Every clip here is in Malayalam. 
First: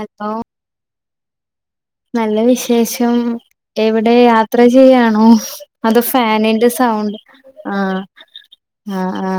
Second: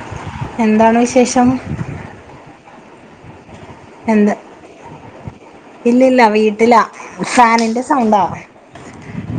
ഹലോ എന്താണ് വിശേഷം? നല്ല വിശേഷം. എവിടെ എന്ത് യാത്ര ചെയ്യാണോ? അത് ഇല്ലില്ല ഫാനിന്റെ വീട്ടിലാ സൗണ്ട്. ഫാനിന്റെ ആഹ് ആ ആ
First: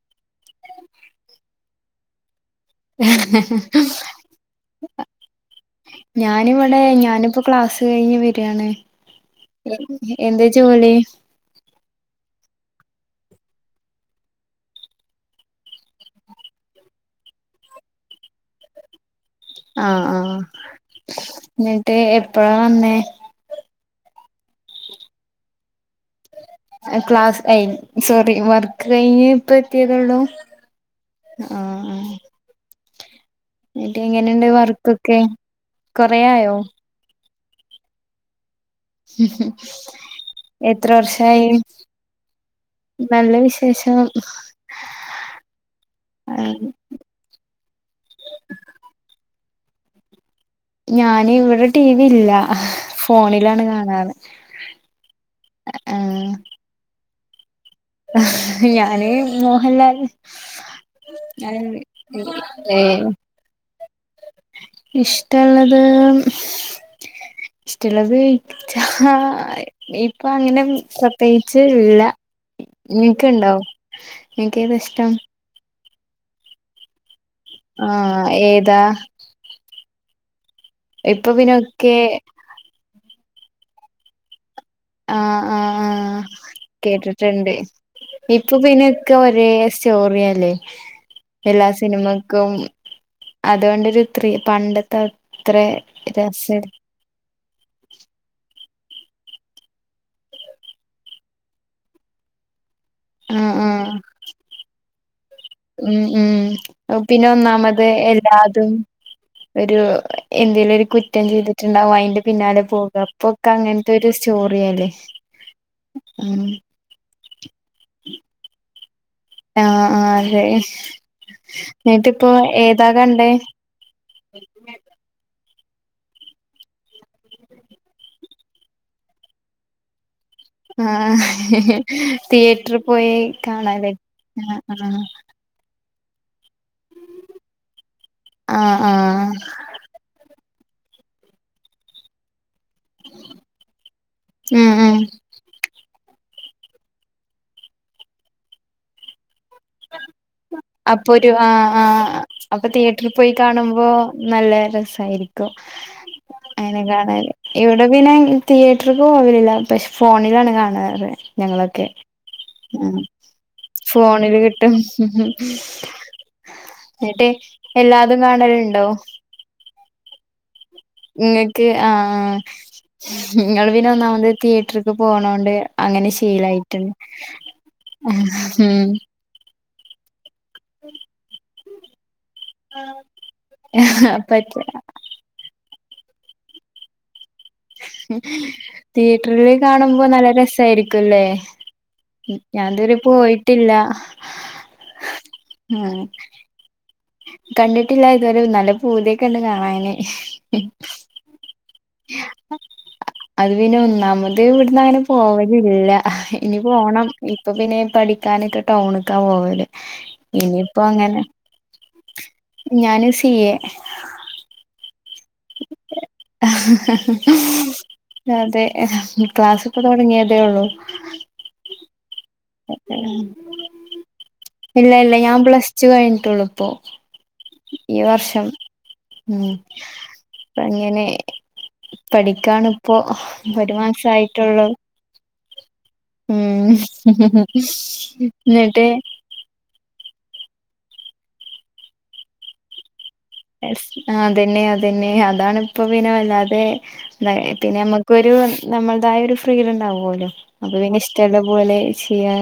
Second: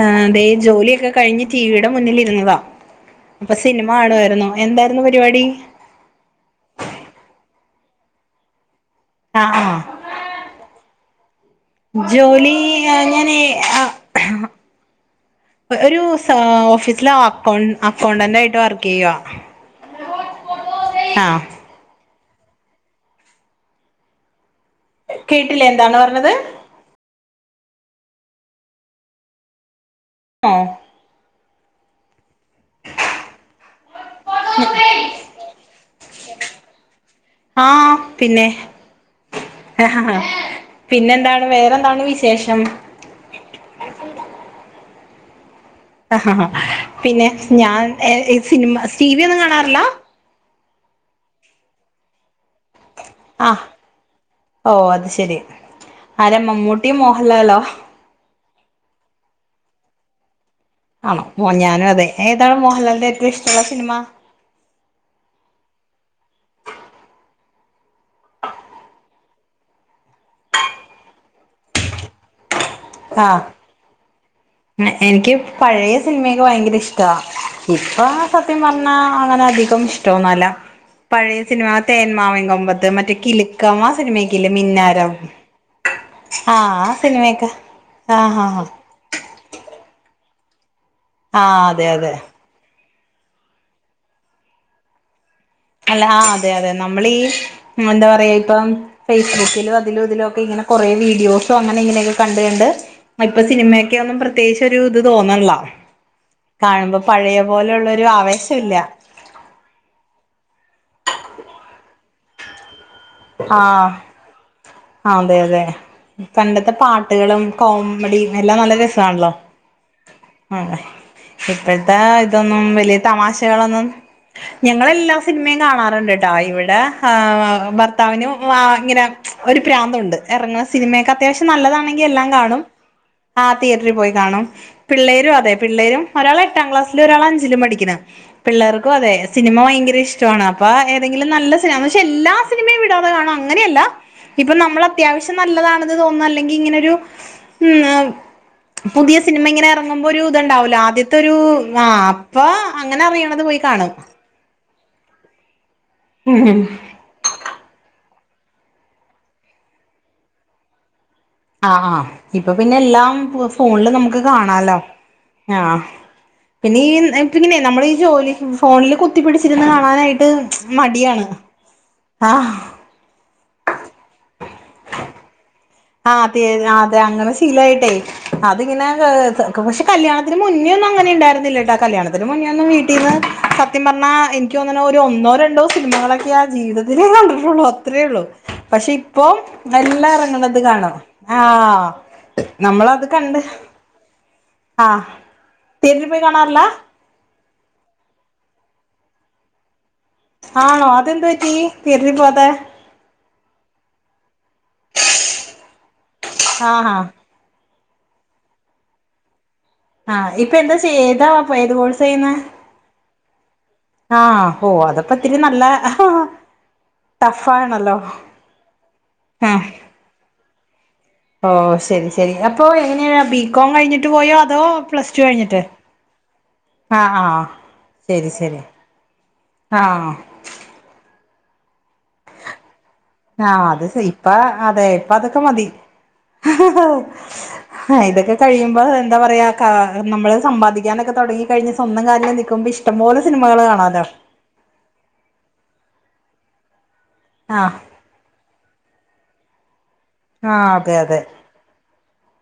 ആ അതെ ജോലിയൊക്കെ കഴിഞ്ഞ് ടിവിയുടെ മുന്നിലിരുന്നത. അപ്പൊ സിനിമ കാണുവായിരുന്നോ എന്താരുന്നു പരിപാടി? ഞാനിവിടെ ഞാനിപ്പോ ക്ലാസ് കഴിഞ്ഞ് വരാണ്. ആഹ് ആഹ് എന്തേ ജോലി? ജോലി ഞാന് ആ ഒരു ഓഫീസില് അക്കൗ അക്കൗണ്ടന്റാ യിട്ട് വർക്കെയ്യുവാ. ആ ആ ആഹ് എന്നിട്ട് എപ്പഴാ വന്നെ? കേട്ടില്ലേ എന്താണ് പറഞ്ഞത്? ക്ലാസ് കഴിഞ്ഞ് സോറി വർക്ക് കഴിഞ്ഞ് ഇപ്പ എത്തിയതേള്ളൂ ഓ ആ ആ. ന്നിട്ട് എങ്ങനെയുണ്ട് വർക്കൊക്കെ? കൊറെയായൊ? ആഹ് പിന്നെ, ആ എത്ര പിന്നെന്താണ് വർഷായി വേറെന്താണ് വിശേഷം? നല്ല വിശേഷം. പിന്നെ ഞാൻ സിനിമ സീരിയലൊന്നും കാണാറില്ല? ഞാന് ഇവിടെ ടീവില്ല ആ ഹ് ഓ അത് ശെരി ആരാ ആഹ് മമ്മൂട്ടി മോഹൻലാലോ? ഞാന് മോഹൻലാല് ആണോ ഓ ഞാനും അതെ. ഏതാണ് മോഹൻലാലിന്റെ ഏറ്റവും ഇഷ്ടമുള്ള സിനിമ? ഇഷ്ടൊള്ളത് ഇഷ്ടള്ളത് ചാ, ഇപ്പൊ അങ്ങനെ പ്രത്യേകിച്ച്ല്ല. ആഹ് ഇനിക്ക്ണ്ടോ? ഇനിക്കേതാ ഇഷ്ടം? എനിക്ക് പഴയ സിനിമക്ക് ഭയങ്കര ഇഷ്ട ഇപ്പൊ ആഹ് സത്യം ഏതാ പറഞ്ഞാ അങ്ങനെ അധികം ടൊന്നല്ല. ഇപ്പൊ പഴയ സിനിമ പിന്നൊക്കെ തേന്മാവിൻ കൊമ്പത്ത്, മറ്റേ കിലുക്കം, ആ സിനിമക്കില്ലേ മിന്നാ [inaudible] [unintelligible] ആഹ് ആഹ് ആഹ് കേട്ടിട്ടുണ്ട്. ആഹ് ഇപ്പൊ ആഹ് പിന്നൊക്കെ ഒരേ സ്റ്റോറി ആലെ. ആഹ് എല്ലാ അതെ അതെ സിനിമക്കും അതുണ്ടൊരു ത്രി പണ്ടെ ത്തെ അല്ല അതെ അതെ നമ്മളീ എന്താ പറയാ ഇപ്പം ഫേസ്ബുക്കിലും അതിലും ഇതിലും ഒക്കെ ഇങ്ങനെ കുറേ വീഡിയോസോ അങ്ങനെ ഇങ്ങനെയൊക്കെ കണ്ട് ക ണ്ട്,. ഇപ്പൊ ആഹ് ആഹ് സിനിമയൊക്കെ ഒന്നും പ്രത്യേകിച്ച് ഒരു ഇത് തോന്നണില്ല ഉം കാണുമ്പോ ഉം പിന്നെ പഴയ ഒന്നാമത് പോലെയുള്ളൊരു ആവേശം എല്ലാതും ഇല്ല ഒരു എന്തേലും ഒരു കുറ്റം ചെയ്തിട്ടുണ്ടാവും അയിന്റെ പിന്നാലെ പോക പ്പൊക്കങ്ങൻത്തൊരു സ്റ്റോറിയല്ലെ. ആഹ് അതെ അതെ പണ്ടത്തെ പാട്ടുകളും കോമഡിയെല്ലാം നല്ല രസാണല്ലോ ആഹ് ആഹ് അതെ അഹ് ഇപ്പഴ്ത്താഹ് എന്നിട്ടിപ്പോ ഇതൊന്നും ഏതാ വല്യ കണ്ടേ തമാശളൊന്നും. ഞങ്ങളെല്ലാ സിൻമേം കാണാറ്ണ്ട്ട്ടാ ഇവിടെ ആഹ് ഭർത്താവിനും ആ ഇങ്ങനെ ഒരു പ്രാന്തുണ്ട്. ഇറങ്ങുന്ന സിനിമയൊക്കെ ആഹ് അത്യാവശ്യം നല്ലതാണെങ്കിൽ എല്ലാം കാണും. തിയേറ്ററിൽ പോയി ആ കാണാലേ തിയേറ്ററിൽ പോയി കാണും. ആഹ് ആഹ് പിള്ളേരും അതെ പിള്ളേരും ഒരാളെട്ടാം ക്ലാസ്സിലു ഒരാളഞ്ചിലും പടിക്ക്ണ്. ആഹ് പിള്ളേർക്കു അതെ ആഹ് സിനിമ ഭയങ്കരിഷ് ട്ടാണ് അപ്പ ഏതെങ്കിലും നല്ല സിനമ പക്ഷേ എല്ലാ സിനിമയും വിടാതെ കാണും അങ്ങനെയല്ല. ഇപ്പം ഉം ഉം നമ്മളത്ത്യാവശ്യം നല്ലതാ- [unintelligible] തോന്ന അല്ലെങ്കി ഇങ്ങനൊരു ഉം പുതിയ സിനിമ ഇങ്ങനെറ ങ്ങുമ്പോരു ത്ണ്ടാവലോ അപ്പൊ ഒരു ആദ്യത്തൊരു ആ ആ ആഹ് അപ്പൊ അങ്ങന അറിയണത് പോയി കാണും. കും അയ്നെ കാണാന്. ഇവിടെ പിന്നെ തിയേറ്റർക്ക് പോവലില്ല പഷ് ഫോണിലാണ് കാണാറ്. ആ ഞങ്ങളൊക്കെ ആഹ് ഇപ്പൊ ഉം പിന്നെല്ലാം ഫോൺല് നമുക്ക് ഫോണില് കാണാ- കിട്ടും ലൊ ആഹ് പിന്നീ എന്നിട്ട് പിന്നെങ്ങനെ നമ്മളെ ഈ എല്ലാതും ജോലി കാണലുണ്ടോ ഫോണില് കു കുത്തിപ്പിടിച്ചിരുന്ന് കാണാനായിട്ട് മടിയാണ് ആഹ്. ങ്ങള് പിന്നെ ഒന്നാമത് തിയേറ്റർക്ക് പോണോണ്ട്. അങ്ങനെ ആഹ് തെ ശീലായിട്ടുണ്ട് അതെ അങ്ങനെ ശീലായിട്ടെയ് അതിങ്ങനെ ഉം ഹേ ഹ ക പക്ഷെ കല്യാണത്തിന് മുന്നേ ന്നും അങ്ങനെയുണ്ടായിരുന്നില്ലട്ടാ കല്യാണ തിന് മുന്നേന്നും വീട്ടിന്ന് സത്യം പർഞ്ഞാ പറ്റ എനിക്ക് തോന്നണു ഒരു ഒന്നോ രണ്ടോ സിനിമകളൊക്കെയാ ജീവിത അതിനേ കണ്ടിട്ടുള്ളൂ അത്രേ ള്ളൂ പക്ഷേ ഇപ്പോം തിയേറ്ററിൽ കാണുമ്പോ എല്ലാ നല്ല എറങ്ങണ ത് കാണും രസായിരിക്കുംല്ലേ ആഹ് നമ്മളത് കണ്ട്. ല്ല. ആഹ് തിയേറ്ററി പോയി കാണാർല്ല. കണ്ടിട്ടില്ല ഇതുവരെ നല്ല പൂത്യക്കെ ണ്ട് കാണാന്. ആണോ അതെന്ത് പറ്റി തിയേറ്ററി പോവാതെ? അത് പിന്നെ ഒന്നാമത് ഇവിടന്ന് അങ്ങനെ പോവലില്ല ഇനി ആഹ് ആഹ് പോണം. ഇപ്പൊ പിന്നെ പഠിക്കാനൊക്കെ ടൗണ്ക്കാ പോവല്. ആഹ് ഇപ്പന്താ ഇനിയിപ്പോ ചെയ്യ അങ്ങനെ ഏതാ പ്പ ഏത് കോഴ്സ് ചെയ്യുന്നെ? ഞാന് സി എ ആഹ് ഓഹ് അതൊ പ്പത്തിന് നല്ല അഹാ... ടഫ്ഫണല്ലോ ആഹ്. തൊട്ങ്ങിയതേ ള്ളൂ. ഓഹ് ശരി ശരി അപ്പൊ എങ്ങനെയ ബികോം കഴിഞ്ഞിട്ട് പോയോ അതോ പ്ലസ് ടു കഴിഞ്ഞിട്ട്. എളുപ്പം ആഹ് ആഹ് ഈ ശരി വർഷം ശരി ഉം. ആഹ് അങ്ങനെ പഠിക്കാണ്. ആഹ് അത് സൈ ഇപ്പ അതെ ഇപ്പ അതൊക്കെ മതി. ഉം ഹ ഇതൊക്കെ കഴിയുമ്പോ എന്നിട്ട് എന്താ പറയാ. ക്കാ നമ്മള് സമ്പാദിക്കാനൊക്കെ തൊടങ്ങി കഴിഞ്ഞ സ്വന്തം കാലില് നിക്കുമ്പോ ഇഷ്ടം പോലെ സിനിമകൾ കാണാലോ. അതന്നെ അതന്നെ അതാണ് ഇപ്പം പിന്നെ വല്ലാതെ ആഹ് പിന്നെ നമ്മ ക്കൊരു നമ്മളതായൊരു ഫ്രീഡം ഉണ്ടാവോല്ലോ ആഹ് അതെ അപ്പൊപിന്നെ അതെ ഇഷ്ടള്ള പോലെ ചെയ്യാ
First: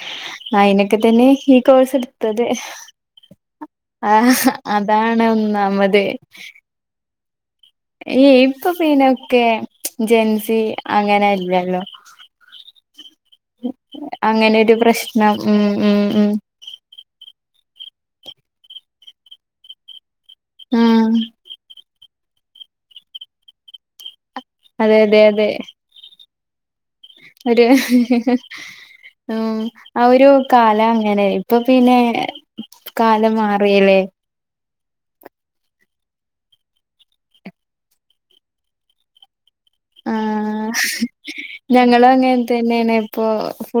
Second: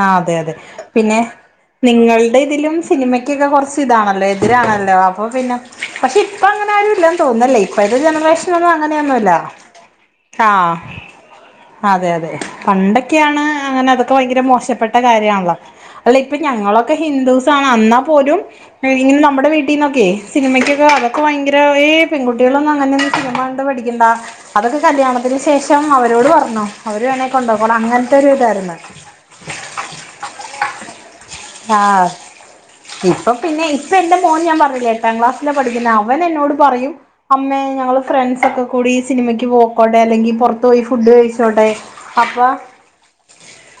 ആഹ് അതെ അതെ അയിനൊക്കെ പിന്നെ തന്നെ ഈ കോഴ്സ് നിങ്ങളുടെ എടുത്തത് ഇതിലും സിനിമക്കൊക്കെ കൊറച്ച് ഇതാണല്ലോ ആഹ് എതിരാണല്ലോ അതാണ് അപ്പൊപിന്നെ ഒന്നാമത് പക്ഷെ ഇപ്പൊ അങ്ങനെ ആരും ഇല്ലന്ന് തോന്നുന്നല്ലേ ഇപ്പഴതെ ഈ ഇപ്പൊ ജനറേഷനൊന്നും അങ്ങനെയല്ലല്ല പിന്നൊക്കെ ജെൻസി ആഹ് അങ്ങനെല്ലല്ലോ അതെ അതെ പണ്ടൊക്കെയാണ് അങ്ങനെ അതൊക്കെ ഭയങ്കര അങ്ങനെ ഒരു മോശപ്പെട്ട പ്രശ്നം കാര്യണല്ലോ ഉം ഉം അല്ല ഉം ഇപ്പൊ ഞങ്ങളൊ ഒക്കെ ഹിന്ദുസാണ്, അന്നാ പോലും ഇങ്ങനെ നമ്മുടെ വീട്ടീന്നൊക്കെയ് സിനിമയ്ക്കൊക്കെ ആഹ് അതൊക്കെ ഭയങ്കര ഈ പെൺകുട്ടികളൊന്നും അങ്ങനെ സിനിമ കണ്ട് പഠിക്കണ്ട അതൊക്കെ അതെ അതെ കല്യാണത്തിന് അതെ ശേഷം അവരോട് പറഞ്ഞോ അവര് വേണെങ്കിൽ ഒരു കൊണ്ടോക്കണം അങ്ങനത്തൊരു ഇതായിരുന്നു. ഉം ആ ഒരു കാലം അങ്ങനെയി ഇപ്പൊ പിന്നെ ആഹ് ഇപ്പൊ കാലം പിന്നെ ഇപ്പൊ മാറീല്ലേ. എന്റെ മോൻ ഞാൻ പറഞ്ഞില്ലേ! എട്ടാം ക്ലാസ്സിലാ പഠിക്കുന്ന അവൻ എന്നോട് പറയും അമ്മേ ഞങ്ങള് ഫ്രണ്ട്സൊക്കെ കൂടി ഈ സിനിമയ്ക്ക് പോകു അയിക്കോട്ടെ അല്ലെങ്കിൽ പൊറത്ത് പോയി ആഹ് ഫുഡ് കഴിച്ചോട്ടെ ഞങ്ങളും അങ്ങനെ അപ്പോ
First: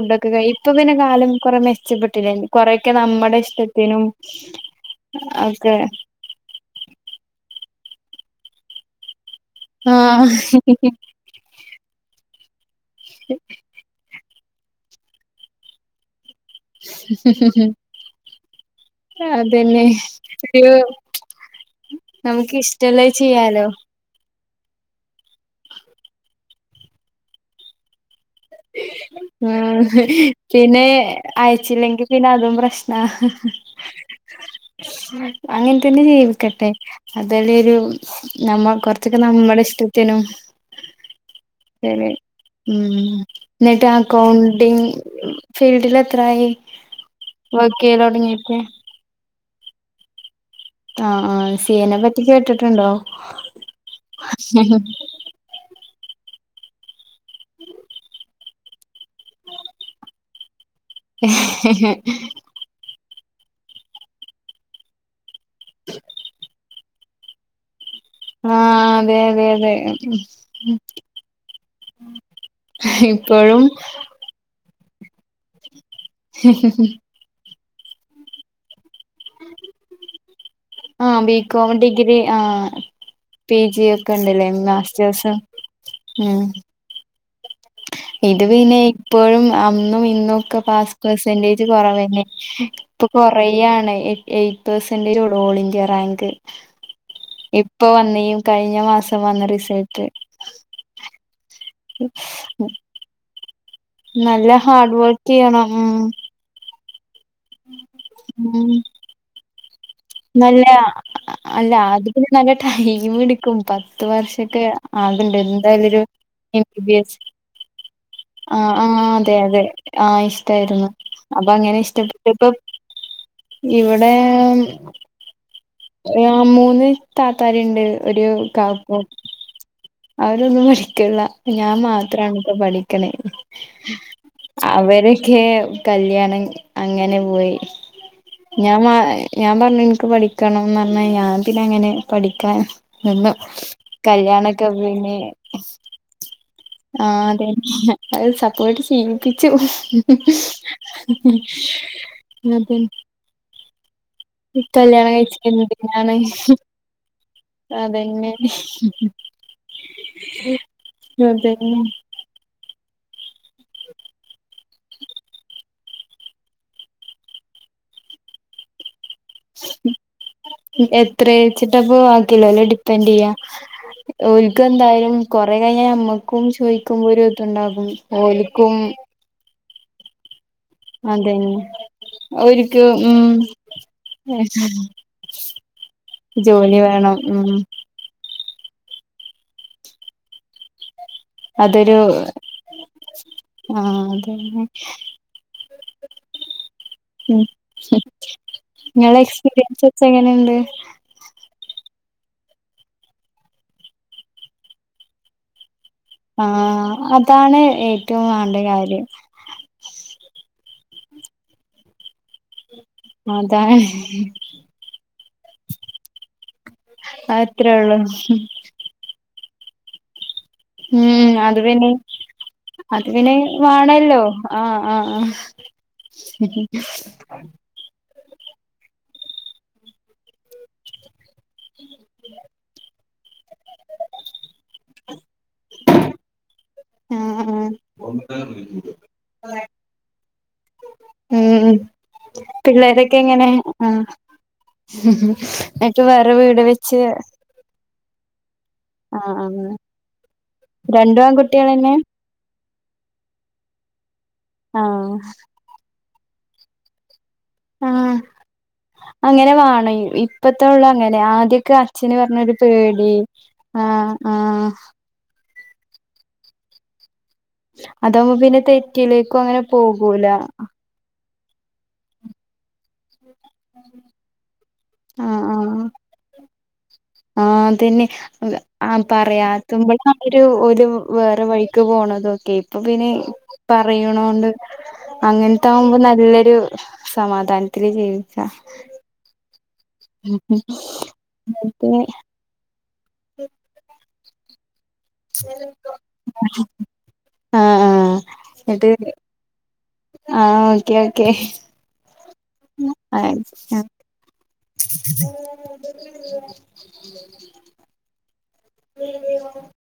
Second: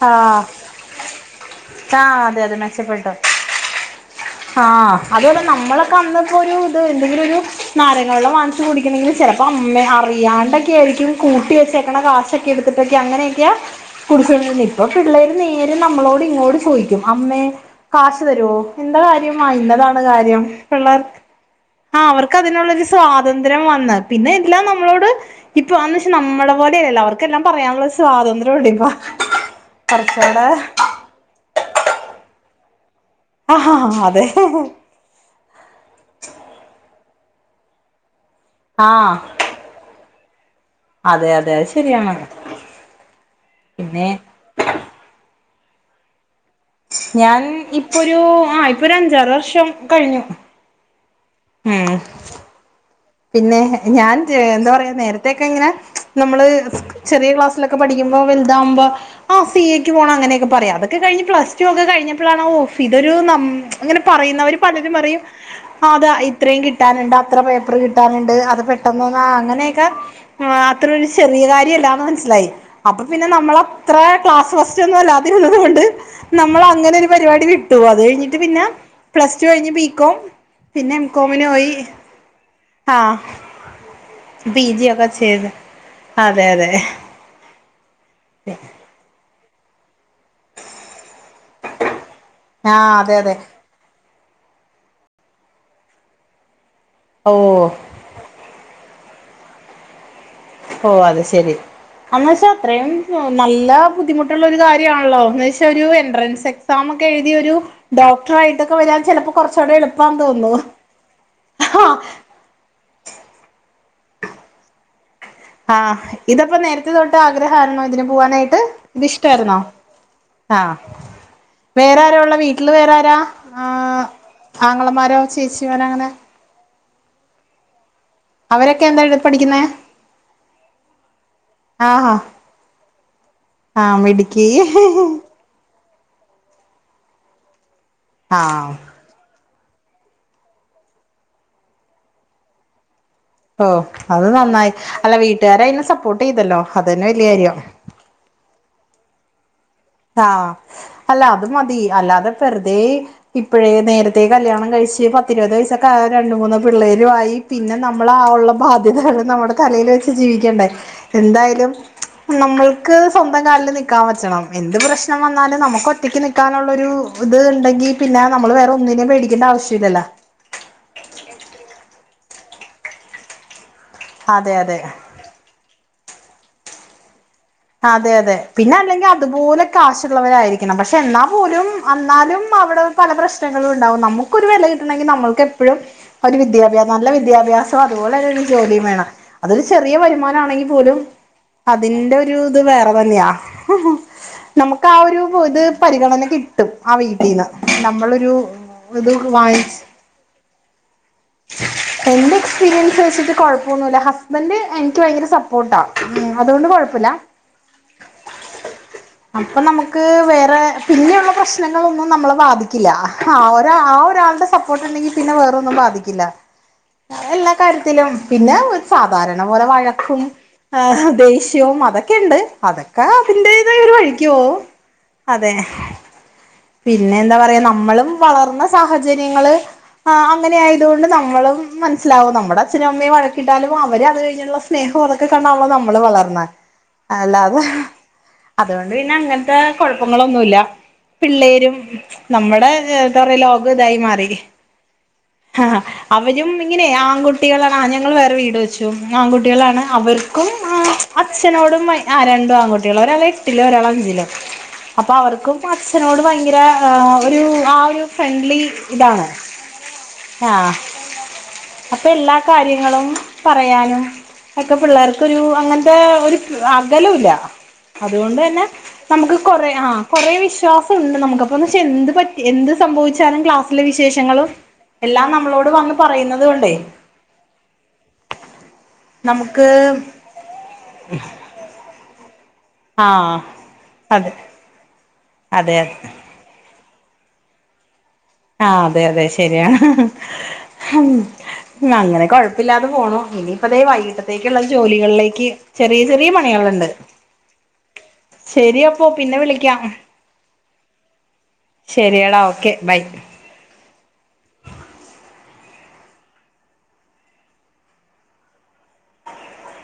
ആഹ് പ്പ പിന്ന കാലം കുറെ ആഹ് മെച്ചപ്പെട്ടില്ല അതെ അതെ കൊറേക്കെ മെച്ചപ്പെട്ടു നമ്മടെ ഇഷ്ടത്തിനും ആഹ് അതുപോലെ ഒക്കെ. നമ്മളൊക്കെ അന്നിപ്പോ ഒരു ഇത് എന്തെങ്കിലും ഒരു നാരങ്ങള്ളം വാങ്ങിച്ച് കുടിക്കണങ്കിലും ചെലപ്പോ അമ്മ ആഹ് അറിയാണ്ടൊക്കെയിരിക്കും കൂട്ടി വെച്ചേക്കണ കാശൊക്കെ എടുത്തിട്ടൊക്കെ അങ്ങനെയൊക്കെയാ കുടിച്ചിരുന്ന് ഇപ്പൊ പിള്ളേര് നേരെ നമ്മളോട് ഇങ്ങോട് ചോദിക്കും അമ്മേ കാശ് തരോ എന്താ കാര്യം അതന്നെ ഇന്നതാണ് കാര്യം ഒരു പിള്ളേർക്ക് ആ അവർക്ക് നമുക്ക് അതിനുള്ളൊരു ഇഷ്ടള്ളത് സ്വാതന്ത്ര്യം ചെയ്യാലോ വന്ന് പിന്നെ എല്ലാം നമ്മോട്, ഇപ്പോ അന്ന് വെച്ച നമ്മളോലെല്ല അവർക്കെല്ലാം പറയാനുള്ള സ്വാതന്ത്രം നോടിപ്പോ പിന്നെ അയച്ചില്ലെങ്കി പിന്നെ അതും പ്രശ്ന ആ ആ അതെ. അങ്ങനെ തന്നെ ജീവിക്കട്ടെ അതലൊരു. നമ്മ ആഹ് കൊറച്ചൊക്കെ നമ്മടെ ഇഷ്ടത്തിനും. അതെ അതെ അത് ശരി ശരിയാണ് ഉം. പിന്നെ അക്കൗണ്ടിങ് ഫീൽഡില് എത്രായി. ഞാൻ വർക്ക് ഇപ്പൊ ചെയ്യല് ഒരു തൊടങ്ങിട്ട് ആ ഇപ്പൊ ഒരു അഞ്ചാറ് വർഷം കഴിഞ്ഞു. ആഹ് ആ സി ഉം എ പറ്റികേട്ടിട്ടുണ്ടോ. പിന്നെ ഞാൻ എന്താ പറയാ നേര തൊക്കെ ഇങ്ങനെ നമ്മള് ചെറിയ ക്ലാസ്സിലൊക്കെ പഠിക്കുമ്പോ വലുതാവുമ്പോ ആ സി എക്ക് പോണം അങ്ങനൊക്കെ പറയാ അതൊക്കെ കഴിഞ്ഞ്പ്ലസ്ടു ഒക്ക കിഞ്ഞപ്പളാണ് ഓ ഇതൊരു നം ഇങ്ങനെ പറയുന്നവര് പലരും പറയും അത ഇത്രയും കിട്ടാനുണ്ട് അത്ര പേപ്പർ കിട്ടാനുണ്ട് അത് അതെ പെട്ടെന്നൊന്ന് അതെ അതെ അങ്ങനെയൊക്കെ. ആ അത്ര ഒരു ചെറിയ കാര്യല്ലാന്ന് മനസ്സിലായി അപ്പൊ പിന്നെ ഇപ്പോഴും നമ്മളത്ര. ക്ലാസ് ഫസ്റ്റ് ഒന്നും അല്ലാതെഉള്ളതു കൊണ്ട് നമ്മൾ അങ്ങനെ ഒരു പരിപാടി വിട്ടു അത് കഴിഞ്ഞിട്ട് പിന്നെ. പ്ലസ് ടു കഴിഞ്ഞ് ബികോം പിന്നെ എം കോമിന് പോയി ആ ആ പീജി ഒക്കെ മാസ്റ്റേഴ്സ് ചെയ്ത് ഉം അതെ അതെ. ഇത് പിന്നെ ഇപ്പോഴും അന്നും ഇന്നും ഒക്കെ പാസ് പെർസെന്റേജ് കുറവന്നെ. ആഹ് ഇപ്പൊ അതെ അതെ കൊറയാണ് എയ്റ്റ് പെർസെന്റേജുള്ളു ഓൾ ഇന്ത്യ റാങ്ക്. ഓ ഇപ്പൊ വന്നയും കഴിഞ്ഞ മാസം വന്ന റിസൾട്ട് ഓ അത് ശെരി എന്ന്വച്ചാ അത്രയും നല്ല. ബദ്ധിമുട്ടുള്ള നല്ല ഒരു ഹാർഡ് കാര്യാണല്ലോ വർക്ക് ന്ന്വെച്ചാ ചെയ്യണം ഒരു ഉം എൻട്രൻസ് എ മ്മാക്ക് എഴുതിയ ഒരു ഉം ഡോക്ടറായിട്ടൊക്കെ വരാ ചിലപ്പോൾ കുറച്ചൂടെ എളുപ് നല്ല അല്ല അത് പിന്നെ നല്ല ടൈംടുക്കും പത്ത് വർഷക്കെ ആക്ണ്ട് ആഹ് ഇതപ്പോ നേരത്തെ തൊട്ട് ആഗ്രഹാണോ ഇതിന്. ആ പോവാനായിട്ട് ആ അതെ ഇത്ഷ്ടായിരുന്നോ അതെ ആ ഇഷ്ടായിരുന്നു അപ്പൊ അങ്ങനെ ആവേറെ ആര ഉള്ള ഇഷ്ടപ്പെട്ടപ്പോ വീട്ടില് വേറെ ആരാ. ഇവിടെ ആങ്ങളമാരോ ചേച്ചിമാരോ അങ്ങനെ ആ മൂന്ന് താത്താര്ണ്ട് ഒരു അവരൊക്കെ കാക്കും. എന്താ പഠിക്കുന്നേ അവരൊന്നും പഠിക്ല്ല ഞാൻ മാത്രാണിപ്പൊ പഠിക്കണേ. ആ മിടുക്കി. ക്കെ കല്യാണം അങ്ങനെ പോയി ആഹ് ഞാമാ ഞാപറഞ്ഞു ഇൻക്ക് പഠിക്കണംന്ന് പറഞ്ഞ്, ഞാൻ പിന്നെ അങ്ങനെ പഠിക്കാൻ വന്നു. ഓ അത് നന്നായി അല്ല വീട്ടുകാരയിന് സപ്പോർട്ട്യ്തല്ലോ. ആഹ് അതെ അത് സപ്പോർട്ട് ചെയ്യിപ്പിച്ചു. ആഹ് അല്ല അത് മതി അല്ലാതെ അതെ വെറുതെ ഇപ്പഴേ നേരത് [unintelligible] കല്യാണം കഴിച്ച്, കഴിച്ചിട്ട് പത്തിരുപത് വയസ്സൊക്കെ ആവാ എന്തിനാണ് രണ്ട് മൂന്ന് പിള്ളേരും ആയി. പിന്നെ നമ്മള് ആ അതന്നെ ഉള്ള ബാധ്യതകൾ നമ്മുടെ തലേൽ വെച്ച് ജീവിക്കണ്ടേ എന്തായാലും അതന്നെ നമ്മൾക്ക് സ്വന്തം കാലിൽ നിക്കാ പറ്റണം. എന്ത് പ്രശ്നം വന്നാലും നമുക്ക് ഒറ്റക്ക് നിക്കാനുള്ള ഒരു ഇത് ണ്ടെങ്കി പിന്നെ നമ്മള് വേറെ ഒന്നിനും പേടിക്ക എനിക്ക് അതിന്റ ആവശ്യമില്ലല്ലോ എത്ര വച്ചിട്ടപ്പ ബാക്കി ഉള്ളവർ ഡിപ്പെൻഡ് ചെയ്യാ അതെ ഒരിക്ക അതെ എന്തായാലും കൊറെ കഴിഞ്ഞ നമ്മൾക്ക് ചോദിക്കുമ്പോ ഒരു ഇതുണ്ടാകും ഓലിക്കും തുപോലെ കാശുള്ളവരായിരിക്കും. പക്ഷെ എന്നാ അതന്നെ പോലും അന്നാലും അവിടെ ഓര്ക്ക് പല ഉം പ്രശ്നങ്ങളും ഉണ്ടാവും നമുക്കൊരു വില കിട്ടണങ്കി നമ്മൾക്ക് എപ്പഴും. ഒരു ജോലി വിദ്യാഭ്യ നല്ല വേണം ഉം വിദ്യാഭ്യാസ അതുപോലെന്നൊരു ജോലിയും വേണം അതൊരു ചെറിയ വരുമാനാണെങ്കിപോലും അതൊരു ഒരു ഇത് വേറെ തന്നെയാ. ആഹ് അതന്നെ നമുക്ക് ആ ഒരു ഇത് പരിഗണന കിട്ടും ആ ഉം വീട്ടിന്ന് നമ്മളൊരു. ഇത് ഇങ്ങളെ വാങ്ങിച്ച് എക്സ്പീരിയൻസ് വെച്ച് എങ്ങനെണ്ട്. എന്റെ എക്സ്പീരിയൻസ് വെച്ചിട്ട് കുഴപ്പമൊന്നു ഇല്ല ഹസ്ബന്ഡ് എനിക്ക് ഭയങ്കര സപ്പോർട്ട് കുട [inaudible] ആ അതാണ് ഏറ്റവും വണ്ട കാര്യം അപ്പൊ നമുക്ക് വേറെ പിന്നെയുള്ള പ്രശ്നങ്ങൾൊന്നും നമ്മളെ ബാധി- ആ അതാണ് ഒരാളുടെ സപ്പോർട്ട് ഉണ്ടെങ്കിൽ പിന്നെ വേറൊന്നും ബാധിക്കില്ല എല്ലാ അത്രേ ഒള്ളൂ കാര്യത്തിലും പിന്നെ സാധാരണ പോലെ വഴക്കും ആ ഉം അത് ദേഷ്യവും പിന്നെ അതൊക്കെ അതൊക്ക അതൊക്കെ അത് പിന്നെ അതിന്റതായ ഒരു വാണല്ലോ വഴിക്ക് പോകും ആഹ് ആഹ് അതെ ആഹ് [inaudible] പിന്നെ എന്താ പറയാ നമ്മളും വളർന്ന സാഹചര്യങ്ങൾ അങ്ങനെ ആയതുകൊണ്ട് നമ്മളും മനസ്സിലാവും നമ്മുടെ അച്ഛനും അമ്മയും വഴക്കിട്ടാലും അവ അത് കഴിഞ്ഞുള്ള സ്നേഹം കണ്ടല്ലേ നമ്മള് വളർന്നാൻ അല്ലാ ആഹ് അതെ [unintelligible] കുഴപ്പങ്ങളൊന്നുമല്ല ഉം പിള്ളേരും നമ്മുടെ പിള്ളേരൊക്കെ എന്താ പറയ എങ്ങനെ ലോകം ആ ഇതായി മാറി ആഹ എന്നിട്ട് വേറെ അവരും വീട് ഇങ്ങനെ വെച്ച് ആൺകുട്ട കുട്ടികളാണ് ആ ഞങ്ങൾ വേറെ വീട് വെച്ചു ആ ആൺകുട്ടികളാണ് അവർക്കും രണ്ടും അച്ഛനോടും ആൺകുട്ടികളന്നെ ആ രണ്ടും ആൺകുട്ടികള ഒരാൾ എട്ടിലോ ഒരാൾ അഞ്ചിലോ ആ അപ്പൊ അവർക്കും അച്ഛനോട് ഭയങ്കര ഒരു ആ ഒരു ഫ്രണ്ട്ലി ഇതാണ് അങ്ങനെ വേണം ആഹ ഇപ്പത്തുള്ള അങ്ങനെ ആദ്യൊക്കെ അപ്പം അച്ഛന് എല്ലാ പറഞ്ഞൊരു കാര്യങ്ങളും പേടി ആ പറയാനും ആ ഒക്കെ പിള്ളേർക്ക് ഒരു അങ്ങനത്തെ ഒരു അകല ഇല്ല അതാവുമ്പോ അതുകൊണ്ട് പിന്നെ തന്നെ നമുക്ക് തെറ്റിലേക്കും അങ്ങനെ കൊറ ആഹ പോകൂല കൊറെ വിശ്വാസം ഉണ്ട് നമുക്കന്ന് എന്ത് പറ്റി എന്ത് സംഭവിച്ചാലും ക്ലാസ് ളില വിശേഷങ്ങളും ആ എല്ലാം നമ്മളോട് വന്ന് പറയുന്നത് കൊണ്ടേ ആഹ അതന്നെ ആഹ പറയാ നമുക്ക് തുമ്പ ഒരു ഒരു വേറെ വഴിക്ക് പോണ അതൊക്കെ ഇപ്പൊ ആ പിന്നെ അതെ അതെ പറയണോണ്ട് അങ്ങനത്തെ അതെ ആകുമ്പോ നല്ലൊരു സമാധാനത്തില് ചെയ്യും ആ അതെ അതെ ശരിയാണ് ന്നിട്ട് [inaudible] അങ്ങനെ കുഴപ്പ കുഴപ്പമില്ലാതെ പോകുന്നു ഇനിയിപ്പ അതേ വൈകിട്ടത്തേക്കുള്ളള്ള ജോലികളിൽ നിക്ക് ചെറിയ ചെറിയ പണികളുണ്ട് ആഹ് ആഹ് ശരിയപ്പോ പിന്നെ വിളിക്കാം ആഹ ഓക്കെ ഓക്കേ ശരിയടാ ഓക്കെ ബൈ ആഹ [inaudible] [inaudible]